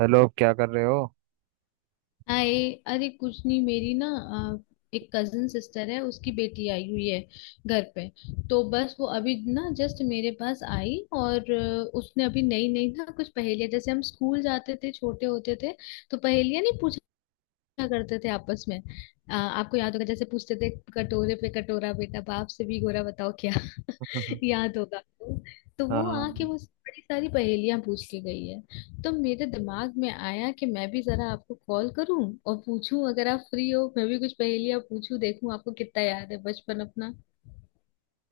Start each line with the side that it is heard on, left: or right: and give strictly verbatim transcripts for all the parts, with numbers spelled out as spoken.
right: Hello, क्या कर रहे हो?
left: आए। अरे कुछ नहीं मेरी ना। अ, एक कजन सिस्टर है उसकी बेटी आई हुई है घर पे। तो बस वो अभी ना जस्ट मेरे पास आई। और अ, उसने अभी नई नई ना कुछ पहेलियां जैसे हम स्कूल जाते थे छोटे होते थे तो पहेलियां नहीं पूछा करते थे आपस में। अ, आपको याद होगा जैसे पूछते थे। कटोरे पे कटोरा बेटा बाप से भी गोरा बताओ क्या। याद होगा आपको। तो वो
right: हाँ,
left: आके मुझसे बड़ी सारी पहेलियां पूछ के गई है। तो मेरे दिमाग में आया कि मैं भी जरा आपको कॉल करूं और पूछूं अगर आप फ्री हो मैं भी कुछ पहेलियां पूछूं देखूं आपको कितना याद है बचपन अपना।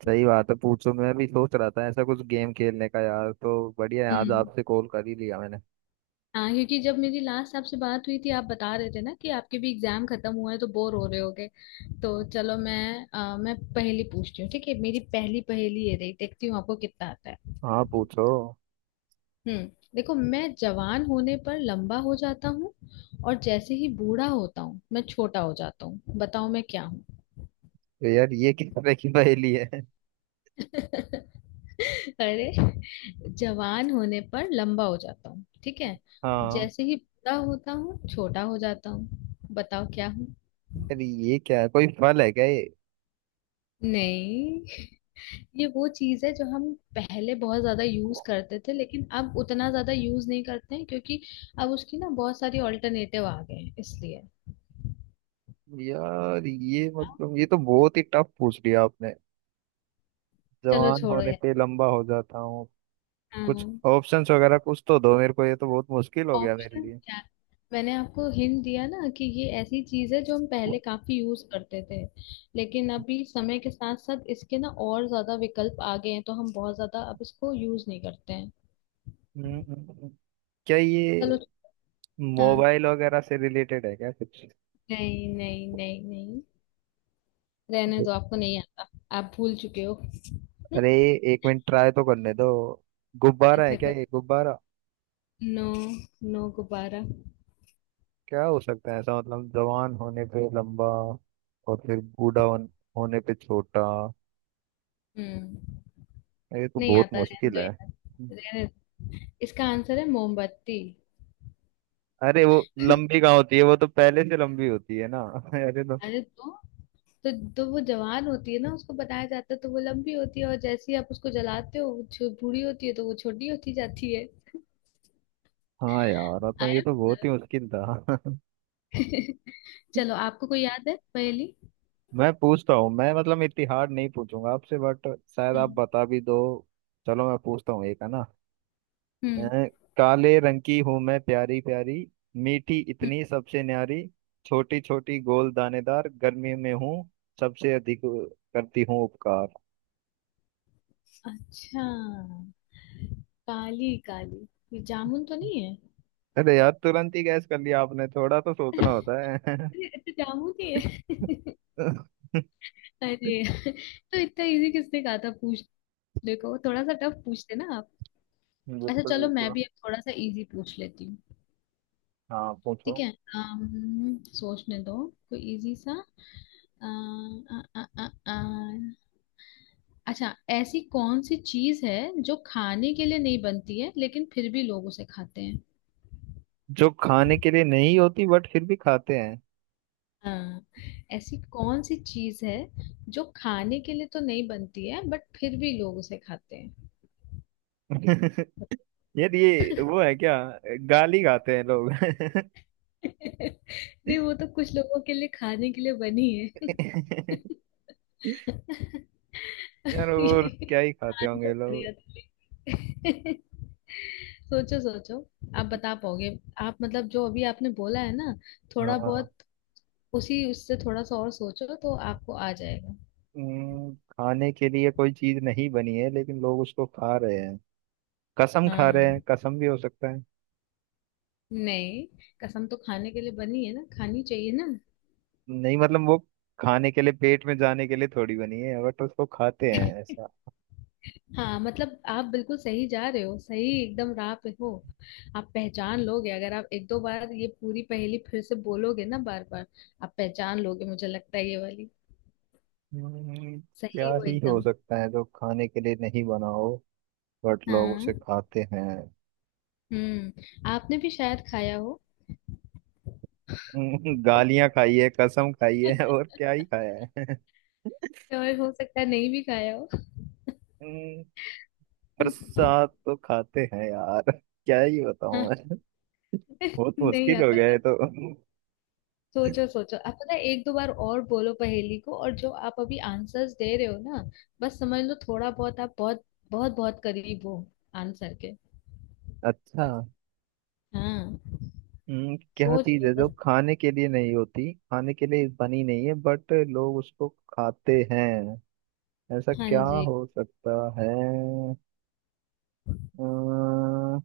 right: सही बात है, पूछो। मैं भी सोच रहा था ऐसा कुछ गेम खेलने का, यार। तो बढ़िया है, आज
left: हम्म।
right: आपसे कॉल कर ही लिया मैंने।
left: हाँ क्योंकि जब मेरी लास्ट आपसे बात हुई थी आप बता रहे थे ना कि आपके भी एग्जाम खत्म हुआ है तो बोर हो रहे होगे। तो चलो मैं अ, मैं पहेली पूछती हूँ। ठीक है। मेरी पहली पहेली ये रही। देखती हूँ आपको कितना आता है।
right: हाँ, पूछो।
left: हम्म। देखो मैं जवान होने पर लंबा हो जाता हूँ और जैसे ही बूढ़ा होता हूँ मैं छोटा हो जाता हूँ। बताओ मैं क्या हूँ।
right: तो यार ये किस तरह की पहेली है?
left: अरे। जवान होने पर लंबा हो जाता हूँ ठीक है।
right: हाँ,
left: जैसे ही बूढ़ा होता हूँ छोटा हो जाता हूँ। बताओ क्या हूँ।
right: यार ये क्या है? कोई फल है क्या ये?
left: नहीं। ये वो चीज है जो हम पहले बहुत ज्यादा यूज करते थे लेकिन अब उतना ज्यादा यूज नहीं करते हैं क्योंकि अब उसकी ना बहुत सारी ऑल्टरनेटिव आ गए हैं इसलिए।
right: यार ये मतलब ये तो बहुत ही टफ पूछ लिया आपने।
left: चलो
right: जवान
left: छोड़ो
right: होने
left: यार।
right: पे लंबा हो जाता हूँ। कुछ
left: हाँ।
right: ऑप्शंस वगैरह कुछ तो दो मेरे को, ये तो बहुत मुश्किल हो गया मेरे
left: ऑप्शन
right: लिए।
left: क्या है? मैंने आपको हिंट दिया ना कि ये ऐसी चीज है जो हम
right: हम्म,
left: पहले काफी यूज करते थे लेकिन अभी समय के साथ साथ इसके ना और ज्यादा विकल्प आ गए हैं तो हम बहुत ज्यादा अब इसको यूज नहीं करते हैं।
right: हम्म, हम्म। क्या
left: चलो।
right: ये
left: हाँ।
right: मोबाइल वगैरह से रिलेटेड है क्या कुछ?
left: नहीं नहीं नहीं नहीं। रहने दो आपको नहीं आता। आप भूल चुके हो। हम्म।
right: अरे, एक मिनट, ट्राई तो करने दो। गुब्बारा है
left: अच्छा
right: क्या?
left: कर।
right: ये गुब्बारा?
left: नो। नो गुब्बारा।
right: क्या हो सकता है ऐसा? मतलब जवान होने पे लंबा और फिर बूढ़ा होन- होने पे छोटा।
left: हम्म।
right: ये तो
left: नहीं
right: बहुत
left: आता रहने
right: मुश्किल
left: दो
right: है।
left: यार। रहने दो। इसका आंसर है मोमबत्ती।
right: अरे वो लंबी कहाँ होती है? वो तो पहले से लंबी होती है ना। अरे तो
left: अरे तो। तो तो वो जवान होती है ना उसको बताया जाता है तो वो लंबी होती है और जैसे ही आप उसको जलाते हो वो छो- बूढ़ी होती है तो वो छोटी होती जाती है।
right: हाँ, यार तो ये
left: आया
right: तो
left: मजा?
right: बहुत ही मुश्किल था।
left: चलो आपको कोई याद है पहेली।
right: मैं पूछता हूँ। मैं मतलब इतनी हार्ड नहीं पूछूंगा आपसे, बट शायद आप
left: हम्म
right: बता भी दो। चलो मैं पूछता हूँ, एक है ना। अ,
left: हम्म
right: काले रंग की हूं मैं प्यारी प्यारी, मीठी
left: हम्म।
right: इतनी सबसे न्यारी। छोटी छोटी गोल दानेदार, गर्मी में हूँ सबसे अधिक करती हूँ उपकार।
left: अच्छा। काली काली। ये जामुन तो नहीं है।
right: अरे यार, तुरंत ही गैस कर लिया आपने, थोड़ा तो सोचना होता है।
left: अरे अच्छा जामुन ही है।
right: बिल्कुल।
left: अरे तो इतना इजी किसने कहा था पूछ। देखो थोड़ा सा टफ पूछते ना आप। अच्छा चलो मैं
right: बिल्कुल,
left: भी अब थोड़ा सा इजी पूछ लेती हूँ।
right: हाँ पूछो।
left: ठीक है। अम्म, सोचने दो कोई इजी सा। अ, अ, अ, अ, अ। अच्छा ऐसी कौन सी चीज है जो खाने के लिए नहीं बनती है लेकिन फिर भी लोग उसे खाते हैं।
right: जो खाने के लिए नहीं होती बट फिर भी खाते हैं?
left: हाँ। ऐसी कौन सी चीज है जो खाने के लिए तो नहीं बनती है बट फिर भी लोग उसे खाते हैं।
right: यार ये वो है क्या, गाली खाते हैं लोग?
left: नहीं वो तो कुछ लोगों के लिए खाने के लिए बनी है। ये।
right: यार और क्या ही खाते
left: आंसर
right: होंगे लोग।
left: बढ़िया था लेकिन। सोचो सोचो। आप बता पाओगे। आप मतलब जो अभी आपने बोला है ना थोड़ा
right: हाँ।
left: बहुत उसी उससे थोड़ा सा और सोचो तो आपको आ जाएगा।
right: हम्म, खाने के लिए कोई चीज नहीं बनी है लेकिन लोग उसको खा रहे हैं। कसम खा रहे हैं,
left: हाँ।
right: कसम भी हो सकता है।
left: नहीं। कसम तो खाने के लिए बनी है ना खानी चाहिए ना।
right: नहीं मतलब वो खाने के लिए, पेट में जाने के लिए थोड़ी बनी है बट उसको खाते हैं ऐसा।
left: हाँ मतलब आप बिल्कुल सही जा रहे हो सही एकदम राह पे हो। आप पहचान लोगे अगर आप एक दो बार ये पूरी पहेली फिर से बोलोगे ना बार बार। आप पहचान लोगे मुझे लगता है ये वाली।
right: हम्म, क्या
left: सही हो
right: ही हो
left: एकदम।
right: सकता है जो खाने के लिए नहीं बना हो बट लोग उसे
left: हाँ।
right: खाते हैं?
left: हम्म आपने भी शायद खाया हो।
right: हम्म, गालियां खाई है, कसम खाई है, और क्या ही खाया है?
left: और हो सकता है नहीं भी खाया हो।
right: हम्म, पर साथ तो खाते हैं यार। क्या ही बताऊं
left: हाँ।
right: मैं, बहुत
left: नहीं
right: मुश्किल हो
left: आता
right: गया
left: ना।
right: है तो।
left: सोचो सोचो आप पता है एक दो बार और बोलो पहेली को और जो आप अभी आंसर्स दे रहे हो ना बस समझ लो थोड़ा बहुत आप बहुत बहुत बहुत करीब हो आंसर के।
right: अच्छा।
left: हाँ।
right: हम्म, क्या
left: सोच
right: चीज
left: लो
right: है जो
left: बस।
right: खाने के लिए नहीं होती, खाने के लिए बनी नहीं है बट लोग उसको खाते हैं? ऐसा
left: हाँ
right: क्या
left: जी।
right: हो सकता है? अम्म,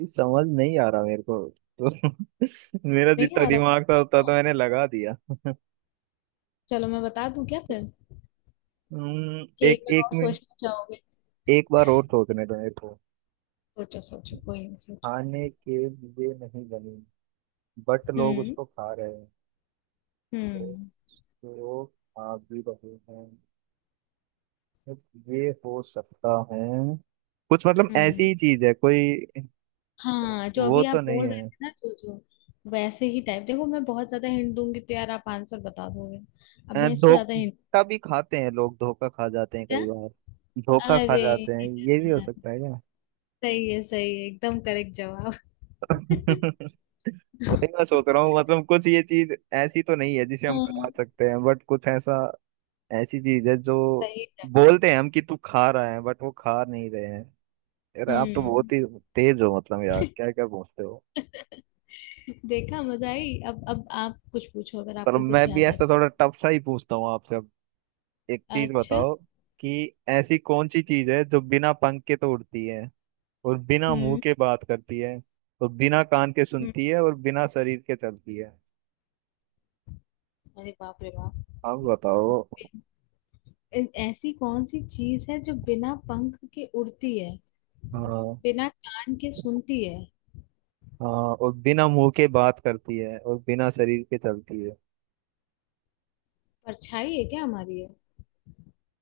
right: ये समझ नहीं आ रहा मेरे को तो। मेरा
left: नहीं
right: जितना
left: आ रहा
right: दिमाग था उतना
left: पक्का?
right: तो मैंने लगा दिया।
left: चलो मैं बता दूं क्या फिर
right: हम्म,
left: कि एक
right: एक
left: बार
right: एक
left: और
right: मिनट।
left: सोचना चाहोगे।
right: एक बार और सोचने दो मेरे को।
left: सोचो सोचो कोई नहीं सोचो।
right: खाने के लिए नहीं बनी बट लोग
left: हम्म
right: उसको खा रहे हैं तो,
left: हम्म
right: तो खा भी रहे हैं। ये हो सकता है कुछ, मतलब ऐसी
left: हम्म।
right: ही चीज है कोई?
left: हाँ जो
right: वो
left: अभी
right: तो
left: आप
right: नहीं
left: बोल
right: है।
left: रहे थे ना जो जो वैसे ही टाइप देखो मैं बहुत ज्यादा हिंट दूंगी तो यार आप आंसर बता दोगे। अब
right: अ,
left: मैं इससे ज्यादा हिंट।
right: धोखा भी खाते हैं लोग, धोखा खा जाते हैं
left: क्या।
right: कई बार। धोखा खा
left: अरे
right: जाते हैं, ये भी हो सकता है क्या?
left: सही है सही है एकदम करेक्ट जवाब।
right: वही मैं सोच रहा हूँ, मतलब कुछ ये चीज ऐसी तो नहीं है जिसे हम खा
left: हाँ।
right: सकते हैं, बट कुछ ऐसा, ऐसी चीज है जो,
left: सही जवाब।
right: बोलते हैं हम कि तू खा रहा है बट वो खा नहीं रहे हैं। यार आप तो बहुत
left: हम्म।
right: ही तेज हो, मतलब यार क्या क्या पूछते हो।
left: देखा मजा आई। अब अब आप कुछ पूछो अगर
right: पर
left: आपको कुछ
right: मैं भी
left: याद है।
right: ऐसा थोड़ा टफ सा ही पूछता हूँ आपसे। एक चीज
left: अच्छा।
right: बताओ कि ऐसी कौन सी चीज है जो बिना पंख के तो उड़ती है, और बिना मुंह
left: हम्म।
right: के बात करती है, और बिना कान के
left: हम्म।
right: सुनती है, और बिना शरीर के चलती है।
left: अरे बाप रे बाप।
right: अब बताओ।
left: ऐ- ऐसी कौन सी चीज है जो बिना पंख के उड़ती है।
right: हाँ।
left: बिना कान के सुनती है।
right: हाँ, और बिना मुंह के बात करती है और बिना शरीर के चलती है।
left: परछाई है क्या हमारी।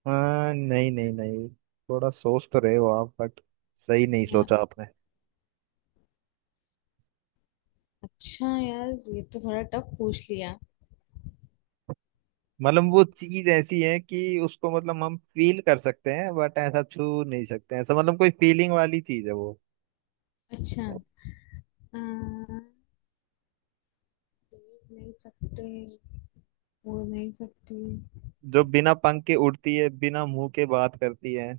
right: हाँ, नहीं नहीं नहीं। थोड़ा सोच तो रहे हो आप, बट सही नहीं
left: है।
right: सोचा आपने।
left: अच्छा यार ये तो थोड़ा टफ पूछ लिया।
right: मतलब वो चीज ऐसी है कि उसको, मतलब हम फील कर सकते हैं बट ऐसा छू नहीं सकते। ऐसा मतलब कोई फीलिंग वाली चीज है वो।
left: अच्छा। हाँ, देख नहीं सकते बोल नहीं सकते।
right: जो बिना पंख के उड़ती है, बिना मुंह के बात करती है,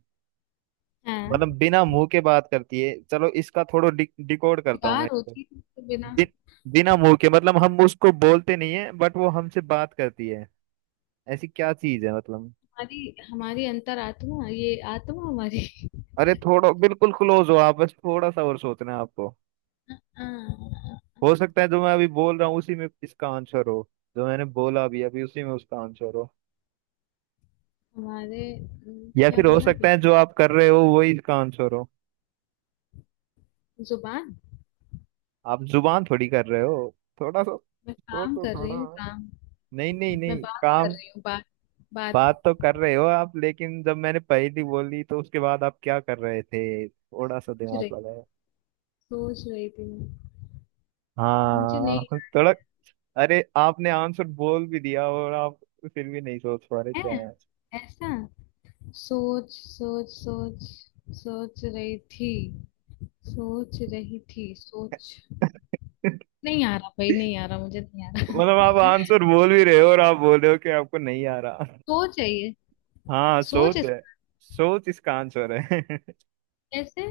left: हाँ।
right: मतलब बिना मुंह के बात करती है। चलो इसका थोड़ा डि, डिकोड करता हूँ मैं
left: बेकार
right: इसको।
left: होती है इसके बिना।
right: बि, बिना मुंह के मतलब हम उसको बोलते नहीं है बट वो हमसे बात करती है। ऐसी क्या चीज है मतलब?
left: हमारी हमारी अंतरात्मा ये आत्मा हमारी।
right: अरे थोड़ा बिल्कुल क्लोज हो आप, बस थोड़ा सा और सोचना है आपको।
left: आ,
right: हो सकता है जो मैं अभी बोल रहा हूँ उसी में इसका आंसर हो। जो मैंने बोला अभी अभी उसी में उसका आंसर हो।
left: हमारे अम,
right: या
left: क्या
right: फिर हो
left: बोला
right: सकता
left: भैया।
right: है जो आप कर रहे हो वही इसका आंसर हो।
left: जुबान।
right: आप जुबान थोड़ी कर रहे हो? थोड़ा सा
left: मैं काम
right: सोचो,
left: कर रही
right: थोड़ा।
left: हूँ काम।
right: नहीं नहीं
left: मैं
right: नहीं,
left: बात कर
right: काम।
left: रही हूँ बात। बात।
right: बात तो कर रहे हो आप, लेकिन जब मैंने पहली बोली तो उसके बाद आप क्या कर रहे थे, थोड़ा सा
left: सोच रही।
right: दिमाग लगाया?
left: सोच रही थी मैं। मुझे नहीं।
right: हाँ, थोड़ा। अरे आपने आंसर बोल भी दिया और आप फिर भी नहीं सोच पा रहे क्या
left: है।
right: है
left: ऐसा। सोच सोच सोच। सोच रही थी। सोच रही थी सोच।
right: आंसर।
left: नहीं आ रहा भाई नहीं आ
right: मतलब
left: रहा मुझे नहीं आ
right: आप
left: रहा।
right: आंसर बोल भी रहे हो और आप बोल रहे हो कि आपको नहीं आ रहा।
left: सोच है ये।
right: हाँ,
left: सोच
right: सोच
left: इस-
right: है। सोच इसका आंसर है।
left: कैसे।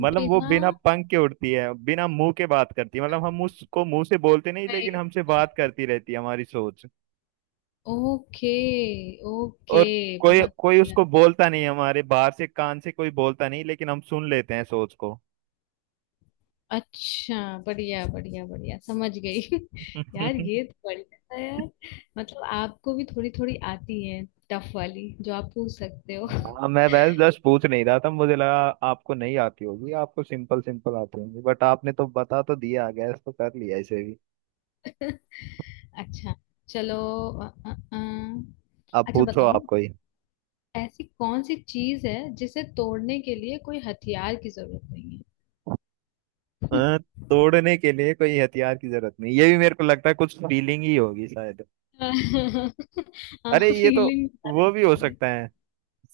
right: मतलब वो
left: बिना।
right: बिना पंख के उड़ती है, बिना मुंह के बात करती है, मतलब हम उसको मुंह से बोलते नहीं लेकिन
left: गई।
right: हमसे बात करती रहती है हमारी सोच।
left: ओके। ओके।
right: और कोई
left: बहुत
right: कोई
left: बढ़िया।
right: उसको बोलता नहीं हमारे, बाहर से कान से कोई बोलता नहीं, लेकिन हम सुन लेते हैं सोच को।
left: अच्छा बढ़िया बढ़िया बढ़िया समझ गई। यार ये तो बढ़िया था यार। मतलब आपको भी थोड़ी थोड़ी आती है। टफ वाली जो आप पूछ सकते हो।
right: हाँ, मैं बस जस्ट पूछ नहीं रहा था, मुझे लगा आपको नहीं आती होगी, आपको सिंपल सिंपल आती होगी। बट आपने तो बता तो दिया, गैस तो कर लिया इसे भी।
left: अच्छा चलो। अ, अ, अ,
right: अब
left: अच्छा
right: पूछो
left: बताओ।
right: आप कोई।
left: ऐसी कौन सी चीज है जिसे तोड़ने के लिए कोई हथियार की जरूरत नहीं है।
right: अ, तोड़ने के लिए कोई हथियार की जरूरत नहीं? ये भी मेरे को लगता है कुछ फीलिंग ही होगी शायद।
left: हाँ
right: अरे ये तो,
left: फीलिंग।
right: वो भी हो सकता है,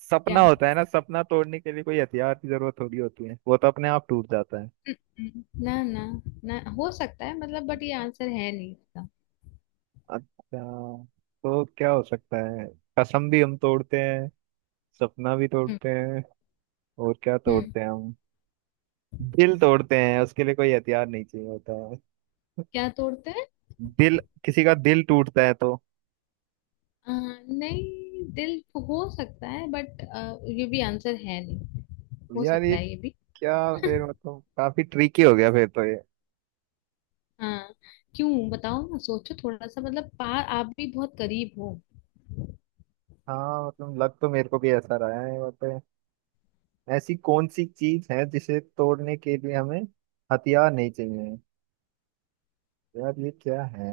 right: सपना
left: क्या।
right: होता है ना। सपना तोड़ने के लिए कोई हथियार की जरूरत थोड़ी होती है, वो तो अपने आप टूट जाता है।
left: हम्म। ना ना। ना हो सकता है मतलब बट ये आंसर है नहीं इसका।
right: अच्छा, तो क्या हो सकता है? कसम भी हम तोड़ते हैं, सपना भी
left: हम्म।
right: तोड़ते हैं, और क्या
left: हम्म।
right: तोड़ते हैं हम? दिल तोड़ते हैं, उसके लिए कोई हथियार नहीं चाहिए होता है।
left: क्या तोड़ते हैं।
right: दिल, किसी का दिल टूटता है तो।
left: अ, नहीं दिल। हो सकता है बट ये भी आंसर है नहीं। हो
right: यार
left: सकता
right: ये
left: है ये भी।
right: क्या, फिर मतलब काफी ट्रिकी हो गया फिर तो ये।
left: हाँ क्यों बताओ ना सोचो थोड़ा सा मतलब पार आप भी बहुत करीब हो।
right: हाँ, मतलब लग तो मेरे को भी ऐसा रहा है यहाँ पे। ऐसी कौन सी चीज है जिसे तोड़ने के लिए हमें हथियार नहीं चाहिए? यार ये क्या है?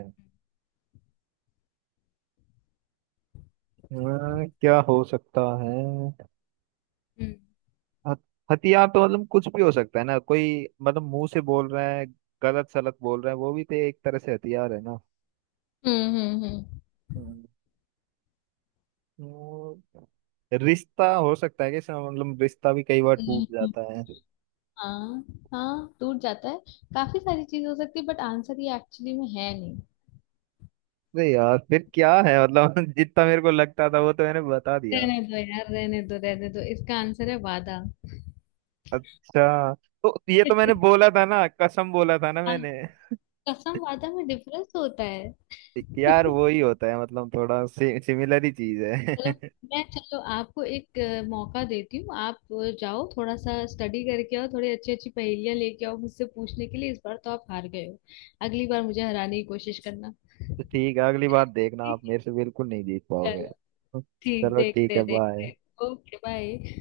right: अ, क्या हो सकता है?
left: हम्म
right: हथ- हथियार तो मतलब कुछ भी हो सकता है ना, कोई मतलब मुंह से बोल रहा है, गलत सलत बोल रहा है, वो भी तो एक तरह से हथियार है ना।
left: हम्म हम्म हम्म।
right: हम्म। वो रिश्ता हो सकता है कि इसमें, मतलब रिश्ता भी कई बार टूट
left: नहीं, हम्म।
right: जाता है।
left: हाँ। हाँ टूट जाता है। काफी सारी चीज हो सकती है बट आंसर ये एक्चुअली में है नहीं।
right: अरे यार फिर क्या है मतलब? जितना मेरे को लगता था वो तो मैंने बता दिया।
left: रहने दो यार रहने दो रहने दो इसका आंसर है वादा।
right: अच्छा, तो ये तो मैंने बोला था ना, कसम बोला था ना
left: हाँ,
right: मैंने।
left: कसम वादा में डिफरेंस होता है।
right: यार वो ही होता है, मतलब थोड़ा सिमिलर ही चीज
left: चलो
right: है।
left: मैं चलो आपको एक अ, मौका देती हूँ। आप अ, जाओ थोड़ा सा स्टडी करके आओ थोड़ी अच्छी अच्छी पहेलियां लेके आओ मुझसे पूछने के लिए। इस बार तो आप हार गए हो। अगली बार मुझे हराने की कोशिश करना।
right: तो ठीक है, अगली बार देखना, आप
left: ठीक
right: मेरे से बिल्कुल नहीं जीत
left: है
right: पाओगे।
left: चलो। ठीक
right: चलो ठीक
left: देखते
right: है, बाय।
left: देखते। Okay bye.